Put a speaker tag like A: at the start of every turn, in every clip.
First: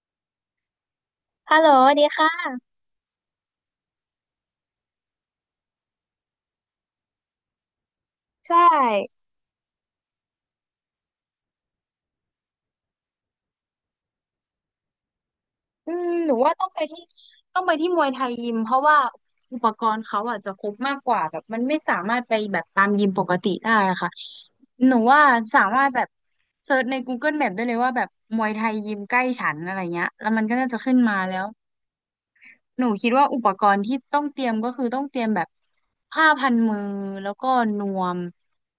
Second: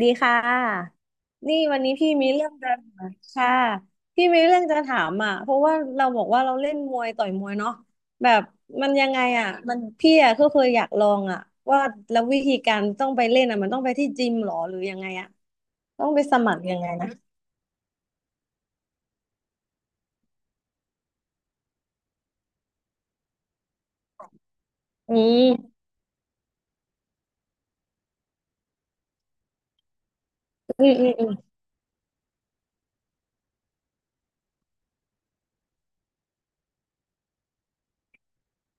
A: ดีค่ะ
B: ฮั
A: นี่
B: ลโหล
A: วัน
B: ส
A: นี้
B: วัสดี
A: พี่มีเรื่อ
B: ค่ะ
A: งจะถามค่ะพี่มีเรื่องจะถามอ่ะเพราะว่าเราบอกว่าเราเล่นมวยต่อยมวยเนาะแบบ
B: ใช
A: มันยัง
B: ่
A: ไงอ่ะพี่อ่ะก็เคยอยากลองอ่ะว่าแล้ววิธีการต้องไปเล่นอ่ะมันต้องไปที่จิมหรอหรือยังไงอ่ะ
B: อื
A: ต้อ
B: ม
A: งไป
B: หนู
A: ส
B: ว่า
A: มัคร
B: ต้อง
A: ยั
B: ไป
A: งไง
B: ที่
A: นะ
B: ต้องไปที่มวยไทยยิม เพราะว่าอุปกรณ์เขาอาะจะครบมากกว่าแบบมันไม่สามารถไปแบบตามยิมปกติได้อะค่ะหนู
A: อื
B: ว่า
A: ม
B: สามารถแบบเซิร์ชใน Google Map ได้เลยว่าแบบมวยไทยยิมใกล้ฉันอะไรเงี้ยแล้วมันก็น่าจะ
A: อื
B: ขึ้
A: ม
B: น
A: อืม
B: มา
A: อืม
B: แล้ว หนูคิดว่าอุปกรณ์ที่ต้องเตรียมก็คือต้องเตรียมแบบผ้าพันมือแล้วก็นวม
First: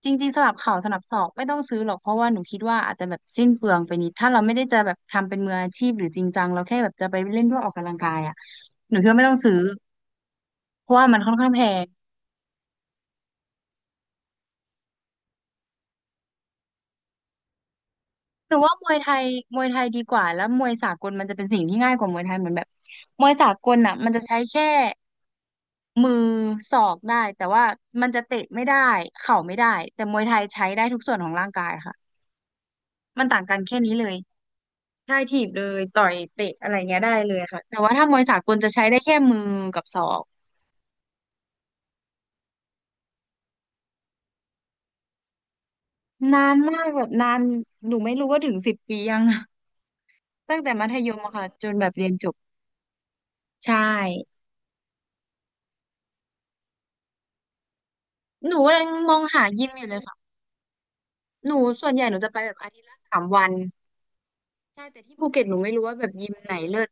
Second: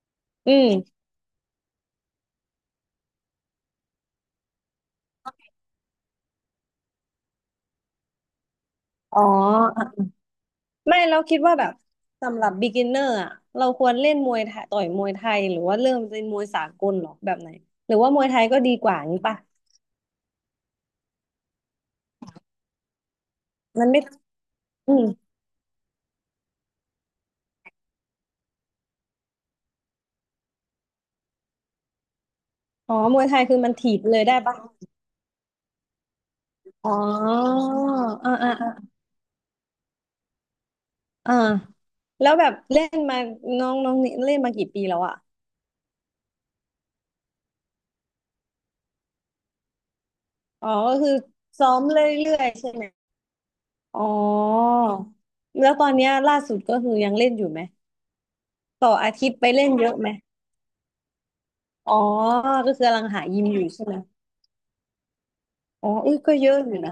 B: จริงๆส
A: อื
B: ลับเข่าสลั
A: ม
B: บศอกไม่ต้องซื้อหรอกเพราะว่าหนูคิดว่าอาจจะแบบสิ้นเปลืองไปนิดถ้าเราไม่ได้จะแบบทำเป็นมืออาชีพหรือจริงจังเราแค่แบบจะไปเล่นเพื่อออกกำลังกายอ่ะหนูคิดว่า
A: อ๋อ
B: ไม่ต้องซื้อเพราะ
A: ไม่
B: ว่ามั
A: เรา
B: นค่อน
A: คิด
B: ข้าง
A: ว่า
B: แพ
A: แบบ
B: ง
A: สำหรับ beginner อจีเอเอ็นอีอาร์อ่ะเราควรเล่นมวยไทยต่อยมวยไทยหรือว่าเริ่มเป็นมวยสากลหรอแบบไหนหรือว่ามวยไทย
B: หนู
A: ก็ดี
B: ว่าม
A: ก
B: ว
A: ว่า
B: ยไท
A: นี้
B: ย
A: ป่ะ
B: มวยไทยดีกว่าแล้วมวยสากลมันจะเป็นสิ่งที่ง่ายกว่ามวยไทยเหมือนแบบมวยสากล
A: มัน
B: อ่ะ
A: ไม่
B: มันจะใช้แค่
A: อืม
B: มือศอกได้แต่ว่ามันจะเตะไม่ได้เข่าไม่ได้แต่มวยไทยใช้ได้ทุกส่วนของร่างกายค่ะ
A: อ๋อม
B: มั
A: ว
B: น
A: ยไท
B: ต่าง
A: ย
B: กั
A: คื
B: น
A: อมัน
B: แค่นี้
A: ถีบ
B: เลย
A: เลยได้ปะ
B: ได้ถีบเลยต่อยเตะอะไร
A: อ๋อ
B: เงี้ยได้เลยค่ะแต่ว่าถ้ามวย
A: อ่า
B: สาก
A: อ่า
B: ลจะ
A: อ่า
B: ใช้ได้แค่มือกับศอก
A: อ่าแล้วแบบเล่นมาน้องน้องนี่เล่นมากี่ปีแล้วอ่ะ
B: นานมากแบบนานหนูไม่รู้ว่าถึง10 ปียังอะ ตั้ง
A: อ๋
B: แต่
A: อ
B: มัธ
A: ก็
B: ย
A: คือ
B: มอะค่ะจ
A: ซ้อ
B: น
A: ม
B: แบบเรียนจ
A: เรื่
B: บ
A: อยๆใช่ไหม
B: ใช่
A: อ๋อ แล้วตอนเนี้ยล่าสุดก็คือยังเล่นอยู่ไหม
B: หนูกำลัง
A: ต่อ
B: ม
A: อา
B: อง
A: ทิตย์
B: หา
A: ไป
B: ยิ
A: เล่
B: ม
A: น
B: อ
A: เย
B: ยู่เล
A: อะ
B: ย
A: ไหม
B: ค่ะหนูส่ว
A: อ๋
B: น
A: อ
B: ใหญ่หนูจะไปแบบอา
A: ก็
B: ทิต
A: คือ
B: ย์
A: กำ
B: ละ
A: ลัง
B: สา
A: หา
B: ม
A: ยิ
B: วั
A: ม
B: น
A: อยู่ใช่ไหม
B: ใช่แต่ที่ภูเก็ตหนูไม่รู้
A: อ๋อ
B: ว่าแบบ
A: อุ้ย
B: ยิ
A: ก็
B: ม
A: เย
B: ไหน
A: อะอ
B: เลิ
A: ยู่
B: ศ
A: นะ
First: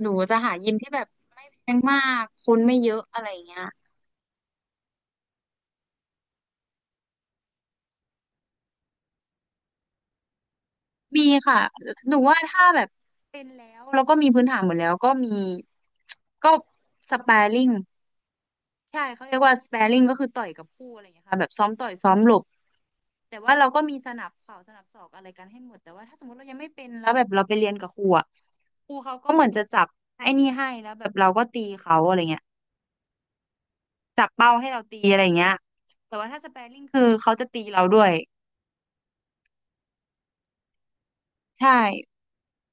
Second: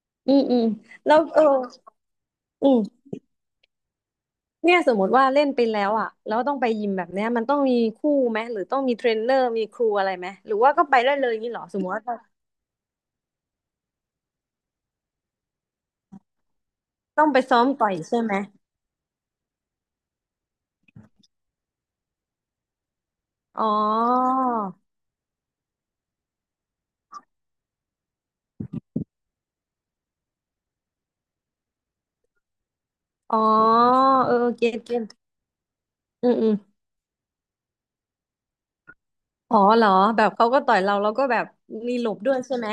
B: หนู
A: อื
B: จะ
A: ม
B: หา
A: อืม
B: ยิมที่แบบ
A: แล้ว
B: ไม่แพงมากคน
A: อื
B: ไม่เย
A: ม
B: อะอะไรเงี้ย
A: เนี่ยสมมติว่าเล่นไปแล้วอ่ะแล้วต้องไปยิมแบบเนี้ยมันต้องมีคู่ไหมหรือต้องมีเทรนเนอร์มีครูอะไรไหมหรือว่าก็ไปได้
B: มี
A: เลยอย่างนี้
B: ค่ะ
A: เหรอสมมติว่า
B: หนูว่าถ้าแบบเป็นแล้วแล้วก็มีพื้นฐานหมดแล้วก็มีก็ส
A: ต้องไป
B: แปา
A: ซ้อ
B: ริ
A: ม
B: ง
A: ต่อยใช่ไหม
B: ใช่เขาเรียกว่าสแปรริงก็คือต่อยกับคู่อะไรอย่างเงี้ยค่ะแบบซ้อมต่อยซ้อมหลบแต่ว่า
A: อ๋อ
B: เราก็มีสนับเข่าสนับศอกอะไรกันให้หมดแต่ว่าถ้าสมมติเรายังไม่เป็นแล้วแบบเราไปเรียนกับครูอ่ะครูเขาก็เหมือนจะจับไอ้นี่ให้แล้วแบบเราก็ตีเขาอะไรเงี้ย
A: อ๋อ
B: จับ
A: เออ
B: เป้า
A: เก็
B: ให้
A: ต
B: เรา
A: เก็
B: ตี
A: ต
B: อะไรเงี้ยแต่
A: อื
B: ว่า
A: ม
B: ถ้าส
A: อืม
B: แปร์ริงคือเขาจะตีเราด้วย
A: อ๋อเหรอแบบเขาก็ต่อยเราแล้วก็แบบ
B: ใช่
A: มีหลบด้วยใช่ไหม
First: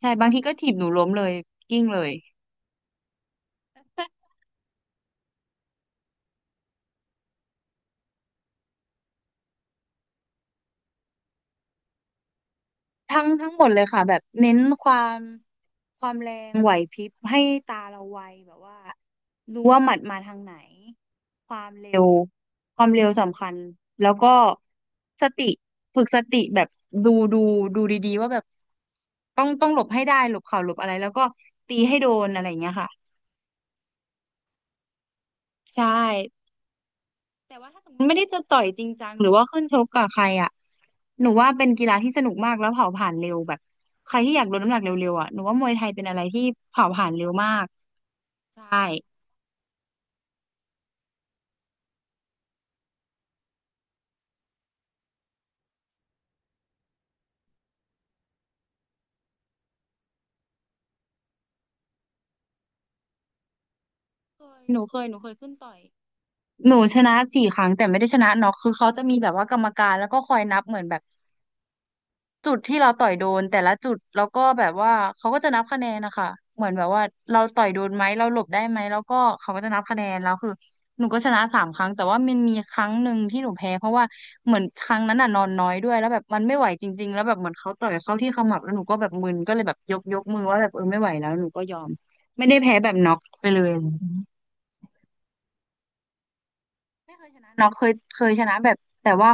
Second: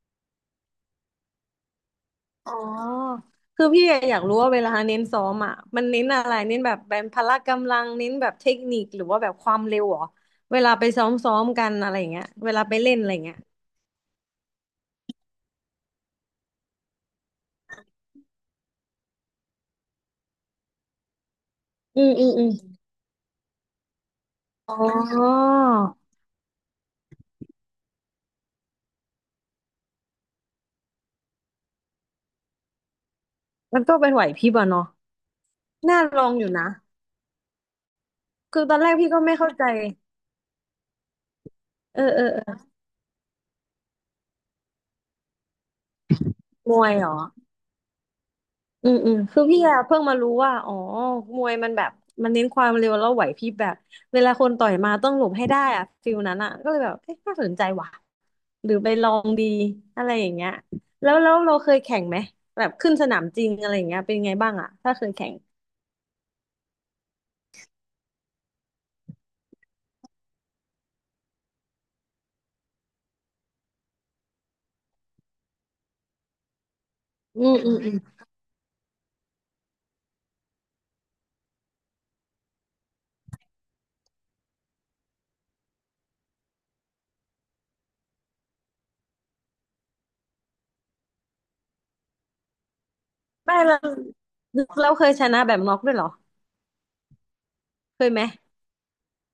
B: ใช่บางทีก็ถีบหนูล้มเลยกิ้งเลย
A: อ๋อคือพี่อยากรู้ว่าเวลาเน้นซ้อมอ่ะมันเน้นอะไรเน้นแบบพละกำลังเน้นแบบเทคนิคหรือว่าแบบความเร็วเหรอเวลาไปซ้อมกันอะไรอย่างเงี้ยเวลาไปเล่นอะไรอ
B: ทั้
A: ย่าง
B: ง
A: เงี้ย
B: ทั้งหมดเลยค่ะแบบเน้นความแรงไหวพริบให้ตาเราไวแบบว่ารู้ว่าหมัดมาทางไหนความเร็
A: อื
B: ว
A: มอืมอืม
B: ความเร็วสำคัญแล้วก็
A: อ๋อ
B: สติฝึกสติแบบดูดูดีๆว่าแบบต้องหลบให้ได้หลบเข่าหลบอะไรแล้วก็ตีให้โดนอะไรอย่างเงี้ยค่ะ
A: มันก็เป็นไหวพริบอะเนาะ
B: ใช่
A: น่าลองอยู่นะ
B: แต่ว่าถ้าสมมติไม่ได้จะต่
A: คื
B: อ
A: อ
B: ย
A: ตอ
B: จ
A: น
B: ริ
A: แร
B: ง
A: ก
B: จั
A: พี่
B: ง
A: ก็
B: หรือ
A: ไม่
B: ว่า
A: เข้า
B: ขึ้
A: ใจ
B: นชกกับใครอ่ะหนูว่าเป็นกีฬา
A: เออ
B: ที่ส
A: เออ
B: นุก
A: เอ
B: มา
A: อ
B: กแล้วเผาผลาญเร็วแบบใครที่อยากลดน้ำหนักเร็วๆอ่ะหนูว่ามวยไทยเป็นอะไรที่
A: ม
B: เผา
A: วย
B: ผ
A: เห
B: ลา
A: ร
B: ญ
A: อ
B: เร็วมากใช่
A: อืม อืม คือพี่อะเพิ่งมารู้ว่า อ๋อ มวยมันแบบ มันเน้นความเร็วแล้วไหวพริบแบบ เวลาคนต่อยมาต้องหลบให้ได้อะฟิลนั้นอะก็เลยแบบเอ๊ะน่าสนใจว่ะ หรือไปลองดี อะไรอย่างเงี้ยแล้วเราเคยแข่งไหมแบบขึ้นสนามจริงอะไรอย่างเงี้ยเป็นไง
B: เค
A: บ้าง
B: ย
A: อะ
B: หนู
A: ถ้า
B: เค
A: เค
B: ย
A: ย
B: หนูเค
A: แข่
B: ย
A: ง
B: ขึ้นต่อยหนูชนะ4 ครั้งแต่ไม่ได้ชนะน็อกคือเขาจะมีแบบว่ากรรมการแล้วก็คอยนับเหมือนแบบ จุดที่เราต่อยโดนแต่ละจุดแล้วก็แบบว่าเขาก็จะนับคะแนนนะคะเหมือนแบบว่าเรา
A: อืม
B: ต่อย
A: อืม
B: โด
A: อื
B: น
A: ม
B: ไหมเราหลบได้ไหมแล้วก็เขาก็จะนับคะแนนแล้วคือหนูก็ชนะ3 ครั้งแต่ว่ามันมีครั้งหนึ่งที่หนูแพ้เพราะว่าเหมือนครั้งนั้นน่ะนอนน้อยด้วยแล้วแบบมันไม่ไหวจริงๆแล้วแบบเหมือนเขาต่อยเข้าที่ขมับแล้วหนูก็แบบมึนก็เลยแบบยกมือว่าแบบเออไม่ไหวแล้วหนูก็ยอมไม่ได้แพ้แบบน็อกไป
A: ไม่
B: เลย
A: เราเคยชนะแบบน็อกด้วยเหรอ
B: ไม่เคยชนะน็อกเคย
A: เคยไห
B: เค
A: ม
B: ยชนะแบบแต่ว่า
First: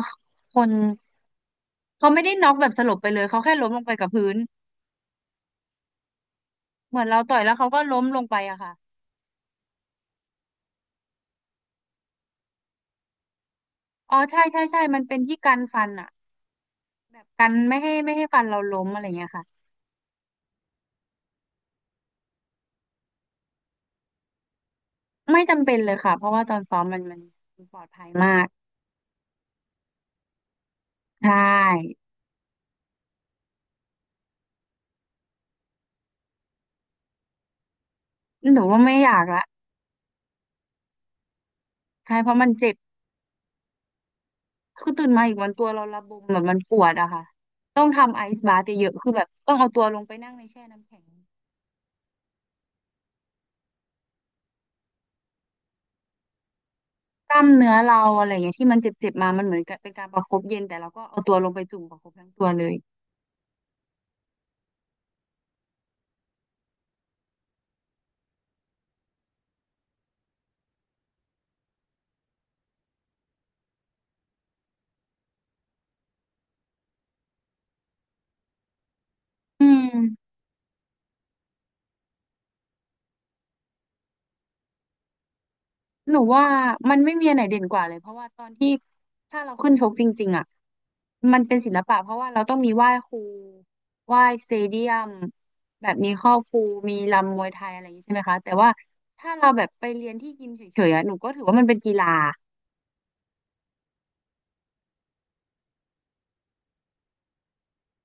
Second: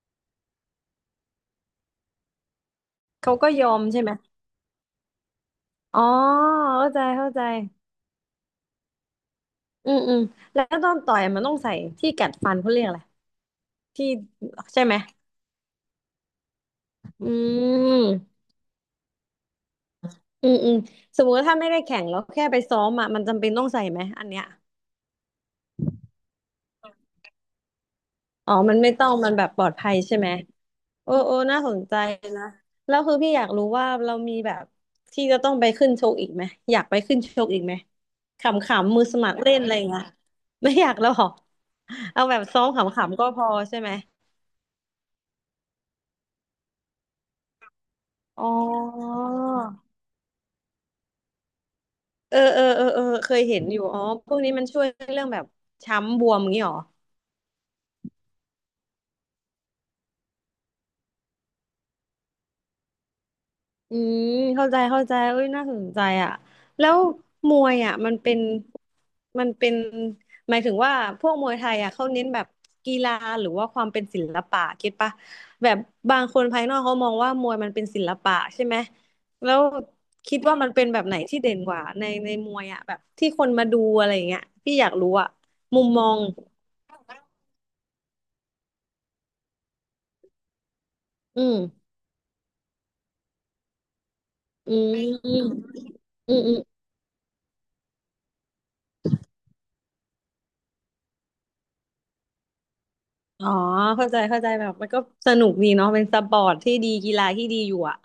B: คนเขาไม่ได้น็อกแบบสลบไปเลย
A: เขา
B: เขา
A: ก็
B: แค่
A: ย
B: ล้
A: อ
B: มล
A: ม
B: งไป
A: ใช่
B: กับ
A: ไหม
B: พื้น
A: อ๋อเข้า
B: เห
A: ใจ
B: มือนเรา
A: เข้า
B: ต่อย
A: ใจ
B: แล้วเขาก็ล้มลงไปอะค่ะ
A: อืมแล้วตอนต่อยมันต้องใส่ที่กัดฟันเขาเรียกอะไรที่
B: อ๋อใช่ใช่ใช่
A: ใช่ไหม
B: มันเป็นที่กันฟันอะแบบ
A: อื
B: กันไม่ให้ฟั
A: ม
B: นเราล้มอะไรเงี้ยค่ะ
A: อืมสมมติว่าถ้าไม่ได้แข่งแล้วแค่ไปซ้อมอ่ะมันจำเป็นต้องใส่ไหมอันเนี้ย
B: ไม่จำเป็นเลยค่ะเพราะว่าตอนซ้อมมันปลอดภัยมาก
A: อ๋อมันไม่ต้องมันแบบปลอดภัยใช่ไหมโอ้
B: ใช
A: โอ้น่าสนใจ
B: ่
A: นะแล้วคือพี่อยากรู้ว่าเรามีแบบที่จะต้องไปขึ้นชกอีกไหมอยากไปขึ้นชกอีกไหม
B: หนูว่า
A: ขำ
B: ไม่
A: ๆมือ
B: อ
A: ส
B: ยาก
A: มัคร
B: ละ
A: เล่นอะไรอย่างเงี้ยไม่อยากแล้วเหรอ
B: ใช่
A: เอา
B: เพ
A: แบ
B: ราะ
A: บ
B: มัน
A: ซ้อม
B: เจ็บ
A: ขำๆก็พอใช่ไหม
B: คือตื่นมาอีกวันตัวเราระบมแบบมันปวดอะค่ะ ต้องทำไอ
A: อ๋
B: ซ์
A: อ
B: บาเยอะๆคือแบบต้องเอาตัวลงไปนั่งในแช่น้ำแข็ง
A: เออเคยเห็นอยู่อ๋อพวกนี้มันช่วยเรื่องแบบช้ำบวมอย่างนี้หรอ
B: กล้ามเนื้อเราอะไรเงี้ยที่มันเจ็บๆมามันเหมือนกับเป็นการประคบเย็นแต่เราก็เอาตัวลงไปจุ่มประคบทั้งตัวเลย
A: อืมเข้าใจเอ้ยน่าสนใจอ่ะแล้วมวยอ่ะมันเป็นหมายถึงว่าพวกมวยไทยอ่ะเขาเน้นแบบกีฬาหรือว่าความเป็นศิลปะคิดปะแบบบางคนภายนอกเขามองว่ามวยมันเป็นศิลปะใช่ไหมแล้ว
B: อืม
A: คิดว่ามันเป็นแบบไหนที่เด่นกว่าในมวยอ่ะแบบที่คนมาดูอะไรอย่างเงี้ยพี่อยากรู้อ่ะมุมมอ
B: หนู
A: ง
B: ว่ามันไม่มีอันไหนเด่นกว่าเลยเพราะว่าตอนที่ถ้าเราขึ้นชกจริงๆอ่ะมั
A: อื
B: นเป็
A: ม
B: นศิลปะเพราะว่าเราต้องมีไหว้ครูไหว้สเต
A: อื
B: เดีย
A: ม
B: ม
A: อืม
B: แบบมีครอ
A: อื
B: บครู
A: ม
B: มีรำมวยไทยอะไรอย่างนี้ใช่ไหมคะแต่ว่าถ้าเราแบบไปเรียนที่ยิมเฉยๆอ่ะหนูก็ถือว่ามันเป็นกีฬา
A: อ๋อเข้าใจแบบมันก็สนุกดีเนาะเป็นสปอร์ตที่ดีกีฬาที่ดีอยู่อะ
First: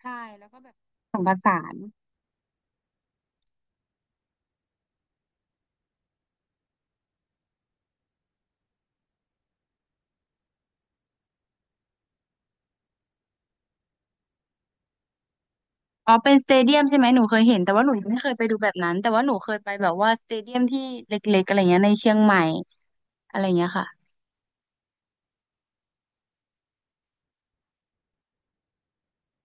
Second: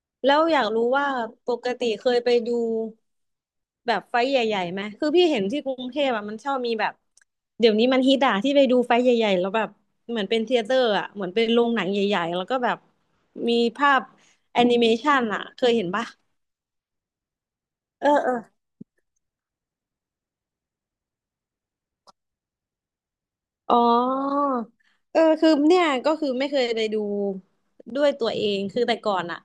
B: ใช่
A: แล้ว
B: แล้ว
A: อ
B: ก็
A: ยาก
B: แบบ
A: รู้ว่า
B: ผสมผ
A: ป
B: สา
A: ก
B: น
A: ติเคยไปดูแบบไฟท์ใหญ่ๆไหมคือพี่เห็นที่กรุงเทพอะมันชอบมีแบบเดี๋ยวนี้มันฮิตอะที่ไปดูไฟท์ใหญ่ๆแล้วแบบเหมือนเป็นเธียเตอร์อะเหมือนเป็นโรงหนังใหญ่ๆแล้วก็แบบมีภาพแอนิเมชันอะเคยเห็นปะ
B: อ๋อเป็นสเตเดียมใช่ไหมหนูเคยเห็นแต่ว่าหนูยั
A: เอ
B: ง
A: อ
B: ไม่เค
A: เอ
B: ย
A: อ
B: ไปดูแบบนั้นแต่ว่าหนูเคยไปแบบว่าสเตเดียมที่เล็กๆอะไรเงี้ยในเชียงใหม่อะไรเงี้ย
A: อ๋
B: ค่ะ
A: อ เออคือเนี่ยก็คือไม่เคยไปดูด้วยตัวเองคือแต่ก่อนอะ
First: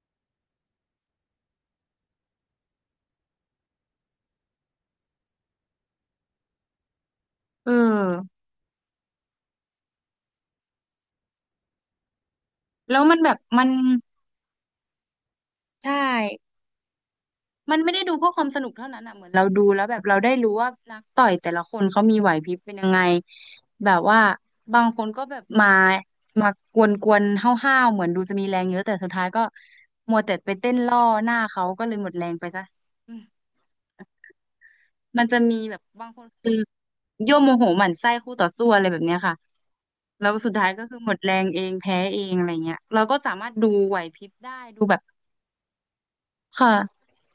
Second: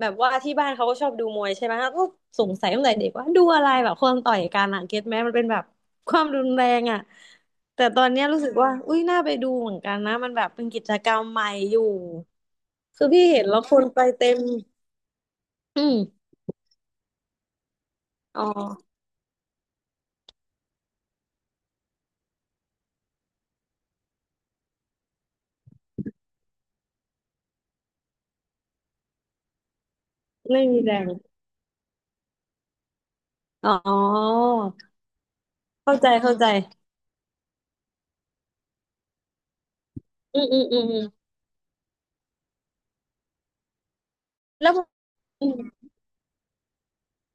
A: แบบว่าที่บ้านเขาก็ชอบดูมวยใช่ไหมก็สงสัยตั้งแต่เด็กว่าดูอะไรแบบคนต่อยกันอะเก็ตไหมมันเป็นแบบความรุนแรงอะ
B: เอ
A: แต่ตอนเนี้ย
B: อ
A: รู้สึกว่าอุ้ยน่าไปดูเหมือนกันนะมันแบบเป็นกิจกรรมใหม่อยู่
B: แล้ว
A: คือ
B: มัน
A: พี่
B: แบบ
A: เห็นแล้
B: มั
A: ว
B: น
A: คนไปเต็มอื
B: ใช่
A: ม
B: มันไม่ได้ดูเพื่อค
A: อ๋อ
B: วามสนุกเท่านั้นอ่ะเหมือนเราดูแล้วแบบเราได้รู้ว่านักต่อยแต่ละคนเขามีไหวพริบเป็นยังไงแบบว่าบางคนก็แบบมามากวนๆห้าวๆเหมือนดูจะมีแรงเยอะแต่สุดท้ายก็มัวแต่ไป
A: ไม่
B: เต้น
A: มีแร
B: ล่อ
A: ง
B: หน้าเขาก็เลยหมดแรงไปซะอืม
A: อ๋อ
B: มันจะมีแบบ
A: เข้า
B: บา
A: ใจ
B: งคน
A: เข้าใจ
B: คือยั่วโมโหหมั่นไส้คู่ต่อสู้อะไรแบบเนี้ยค่ะแล้วก็
A: อืม
B: สุด
A: อืม
B: ท้าย
A: อื
B: ก็
A: ม
B: คื
A: อื
B: อ
A: ม
B: หมดแรงเองแพ้เองอะไรเงี้ยเราก็สามารถดูไหวพริบได้
A: แล้ว
B: ดูแบบค่ะ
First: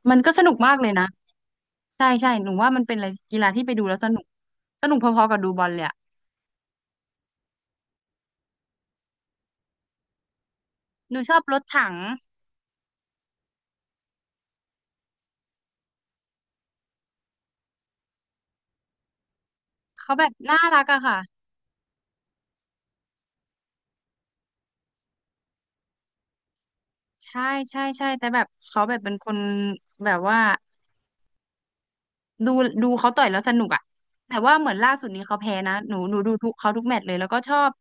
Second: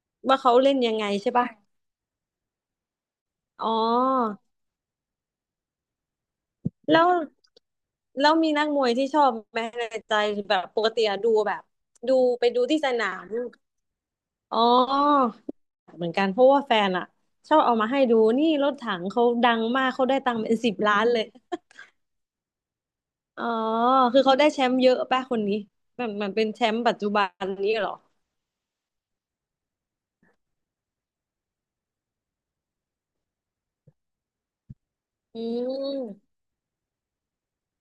B: มันก็
A: ว่า
B: สนุ
A: เขา
B: ก
A: เล่
B: มาก
A: น
B: เลย
A: ยังไง
B: นะ
A: ใช่ป่ะ
B: ใช่ใช่หนูว่ามันเป็นอะไรกีฬาที่
A: อ๋อ
B: ไปดูแล้วสนุกสนุกพอๆกับดูบอลเลยอะ
A: แล้วแล้วมีนักมวยที่ชอบไหมในใจแบบปกติ
B: ห
A: อะ
B: นู
A: ดู
B: ชอบ
A: แบ
B: ร
A: บ
B: ถถัง
A: ดูไปดูที่สนามอ๋อเหมือนกันเพราะว่าแฟนอะชอบเอามาให้ดูนี่รถถังเขาดังมากเขา
B: เขา
A: ได้
B: แบ
A: ตั
B: บ
A: งค์เป็น
B: น่า
A: สิบ
B: รัก
A: ล้า
B: อะ
A: นเลย
B: ค่ะ
A: อ๋อคือเขาได้แชมป์เยอะป่ะคนนี้มันเป็นแชมป์ปัจจุบั
B: ใช่
A: นนี้
B: ใช่
A: เหรอ
B: ใช่แต่แบบเขาแบบเป็นคนแบบว่าดูดูเขาต่อยแล้วสนุกอะแต่ว่าเหมือนล่าสุดนี้เขา
A: อื
B: แพ้นะหนูดู
A: ม
B: ทุกเขาทุกแมตช์เลยแล้วก็ชอบ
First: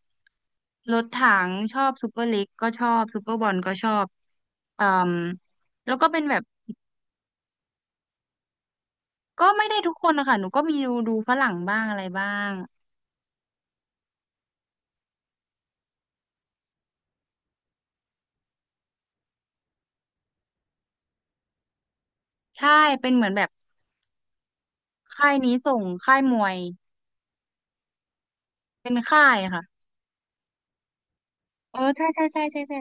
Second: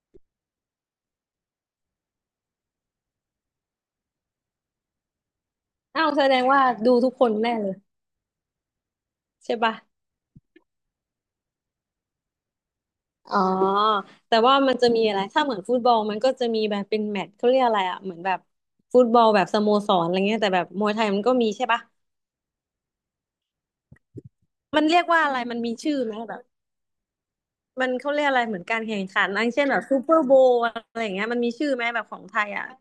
B: รถถังชอบซูเปอร์ลีกก็ชอบซูเปอร์บอลก็ชอบเอ่มแล้ว
A: อ้า
B: ก็
A: ว
B: เป็น
A: แส
B: แบ
A: ด
B: บ
A: งว่าดูทุกคนแน่เลย
B: ก็
A: ใช่
B: ไม่
A: ป่ะ
B: ได้ทุกคนนะคะหนูก็มีดูฝรั่งบ้างอะไรบ้าง
A: อ๋อแต่ว่ามันจะมีอะไรถ้าเหมือนฟุตบอลมันก็จะมีแบบเป็นแมตช์เขาเรียกอะไรอ่ะเหมือนแบบฟุตบอลแบบสโมสรอะไรเงี้ยแต่แบบมวยไทยมันก็มีใช่ปะ
B: ใช่เป็นเหมือนแบบ
A: มันเรียกว่า
B: ค่า
A: อะ
B: ย
A: ไร
B: นี้
A: มันมี
B: ส่ง
A: ชื่อไหม
B: ค่ายม
A: แบบ
B: วย
A: มันเขาเรียกอะไรเหมือนการ
B: เป็น
A: แข่ง
B: ค่า
A: ขัน
B: ย
A: อัน
B: ค่ะ
A: เช่นแบบซูเปอร์โบว์อะไรอย่างเงี้ยมันมีชื่อ
B: เออ
A: ไหมแบ
B: ใช่
A: บขอ
B: ใช่
A: งไท
B: ใช่
A: ย
B: ใช่
A: อ่ะ
B: ใช่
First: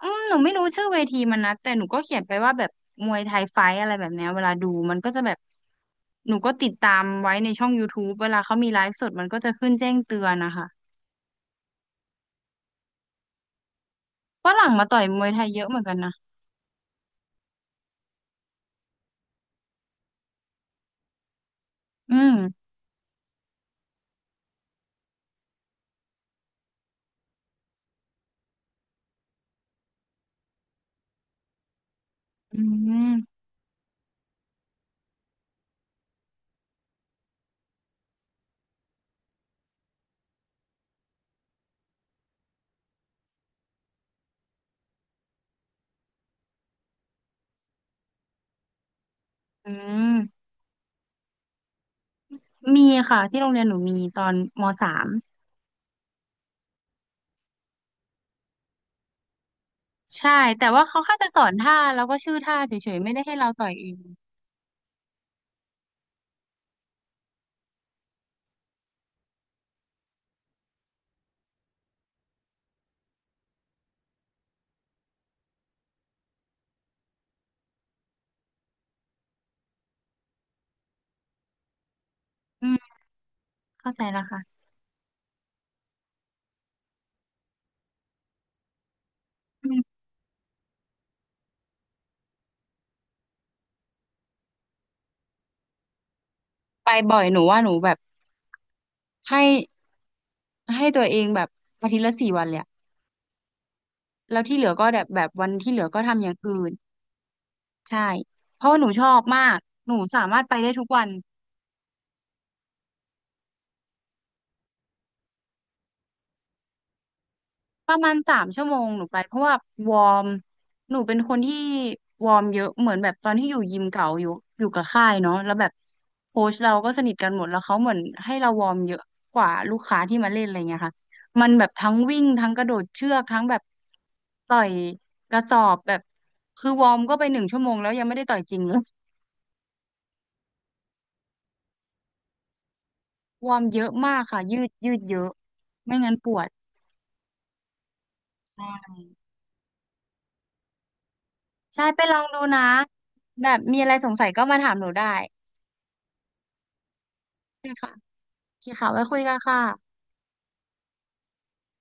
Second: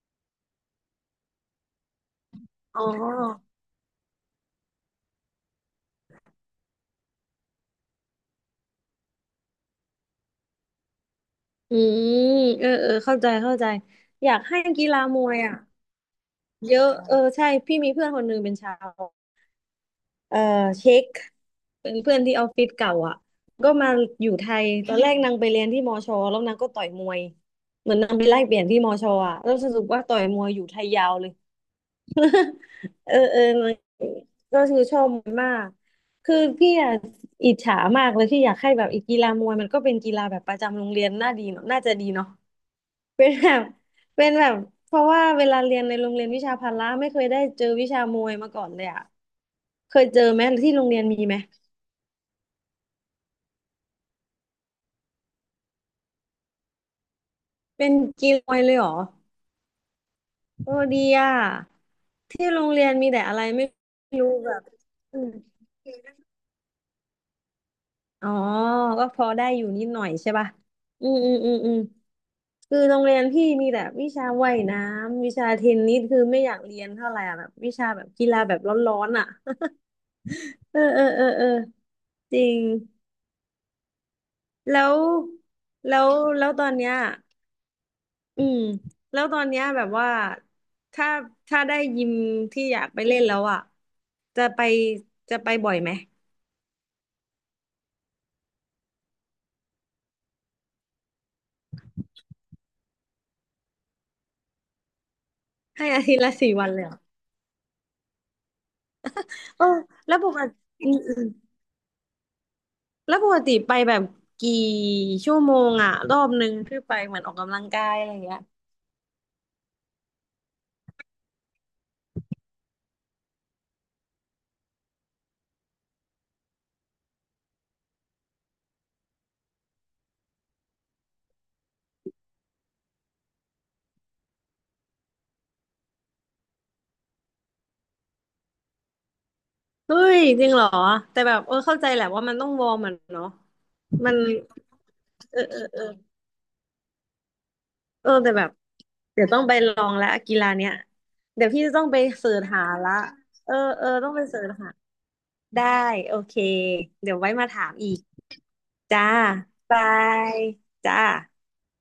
B: อืมหนูไม่รู้ชื่อเวทีมันนะแต่หนูก็เขียนไปว่าแบบ
A: อ๋
B: มวยไทย
A: อ
B: ไฟท์อะไรแบบเนี้ยเวลาดูมันก็จะแบบหนูก็ติดตามไว้ในช่อง YouTube เวลาเขามีไลฟ์สดมันก็จะขึ้นแจ้งเตือนนะคะ
A: อืมเออเออเข้าใจเข้าใจอยาก
B: ฝ
A: ให้
B: รั่งมา
A: กี
B: ต่
A: ฬา
B: อยม
A: ม
B: วย
A: วย
B: ไทย
A: อ่ะ
B: เยอะเหมือนกันนะ
A: เยอะเออใช่พี่มีเพื่อนคนหนึงเป็นชาว เอ่อเช็คเป็น
B: อื
A: เพื่อน
B: ม
A: ที่ออฟฟิศเก่าอ่ะก็มาอยู่ไทยตอนแรกนางไปเรียนที่มอชอแล้วนางก็ต่อยมวยเหมือนนางไปไล่เปลี่ยนที่มอชออ่ะแล้วสรุปว่าต่อยมวยอยู่ไทยยาวเลย
B: อื
A: เออเอ
B: ม
A: อนางก็คือชอบมวยมากคือพี่อ่ะอิจฉามากเลยที่อยากให้แบบอีกกีฬามวยมันก็เป็นกีฬาแบบประจำโรงเรียนน่าดีเนอะน่าจะดีเนาะเป็นแบบเป็นแบบเพราะว่าเวลาเรียนในโรงเรียนวิชาพละไม่เคยได้เจอวิชามวยมาก่อนเลยอ่ะ
B: อื
A: เคยเจอไหม
B: ม
A: ที่โรงเรียนมีไหม
B: มีค่ะที่โรงเรียนหนูมีตอนม.3
A: เป็นกีฬอยเลยเหรอ
B: ใช่แต่
A: โอ้
B: ว่า
A: ดี
B: เขาแค่จะ
A: อ่ะ
B: สอนท่าแล้วก็ชื่อ
A: ที่
B: ท่า
A: โรง
B: เฉ
A: เรียน
B: ยๆ
A: มี
B: ไม่ได้
A: แต่
B: ให้
A: อะไร
B: เราต่
A: ไม่
B: อยเอง
A: รู้แบบอืมอ๋อก็พอได้อยู่นิดหน่อยใช่ป่ะอืมอืมอืมอืมคือโรงเรียนพี่มีแต่วิชาว่ายน้ำวิชาเทนนิสคือไม่อยากเรียนเท่าไหร่อะแบบวิชาแบบกีฬาแบบร้อนๆอ่ะ เออเออเออเออจริง
B: อืมเข้าใจแล้วค่ะ
A: แล้วแล้วแล้วตอนเนี้ย อืมแล้วตอนเนี้ย
B: อื
A: แบบ
B: ม
A: ว่าถ้าถ้าได้ยิมที่อยากไปเล่นแล้วอ่ะจะไปจะไปบ่อยไหม
B: ไปบ่อยหนูว่าหนูแบบให้ ให้ตัวเองแบบอาทิตย์ละ4 วันเลยอะแล้วที่เหลือก็แบบแบบวันที่เหลื
A: ให้
B: อก็
A: อาทิต
B: ทำ
A: ย์
B: อ
A: ละ
B: ย่าง
A: สี่
B: อื่
A: วัน
B: น
A: เลยเหรอ
B: ใช่เพราะว่าหนูชอบมาก
A: เออ
B: หนู
A: แล้ว
B: สา
A: ป
B: มา
A: ก
B: รถไป
A: ติ
B: ได้ทุ
A: อื
B: ก
A: ม
B: วัน
A: อืมแล้วปกติไปแบบกี่ชั่วโมงอ่ะรอบนึงที่ไปเหมือนออกกำลังกา
B: ป
A: ย
B: ระ
A: อะ
B: มา
A: ไรอ
B: ณ
A: ย่าง
B: สา
A: เงี้ย
B: มชั่วโมงหนูไปเพราะว่าวอร์มหนูเป็นคนที่วอร์มเยอะเหมือนแบบตอนที่อยู่ยิมเก่าอยู่กับค่ายเนาะแล้วแบบโค้ชเราก็สนิทกันหมดแล้วเขาเหมือนให้เราวอร์มเยอะกว่าลูกค้าที่มาเล่นอะไรเงี้ยค่ะมันแบบทั้งวิ่งทั้งกระโดดเชือกทั้งแบบต่อยกระสอบแบบคือวอร์มก็ไป1 ชั่วโมงแล้วยังไม่ได้ต่อยจริงเลย
A: เฮ้ยจริงเหรอแต่แบบเออเข้าใจแหละว่ามันต้องวอร์มอ่ะเนาะ
B: วอร์มเยอะ
A: มั
B: มา
A: น
B: กค่ะยืดยืดเยอะ
A: เออเออเออ
B: ไม่งั้นปวด
A: เออแต่แบบ
B: มาก
A: เดี๋ยวต้องไปลองแล้วกีฬาเนี้ยเดี๋ยวพี่จะต้
B: ใช่
A: องไป
B: ไปลอง
A: เสิร์
B: ดู
A: ช
B: นะ
A: หาละ
B: แบ
A: เออ
B: บมี
A: เอ
B: อะ
A: อ
B: ไรส
A: ต้อ
B: ง
A: งไป
B: สัย
A: เสิ
B: ก็
A: ร์ช
B: มา
A: หา
B: ถามหนูได้
A: ได้โอเคเดี๋ยวไว้มาถา
B: ใช่
A: มอี
B: ค่ะ
A: ก
B: โอเคค่ะไว้
A: จ้า
B: คุยกันค่ะ
A: บายจ้า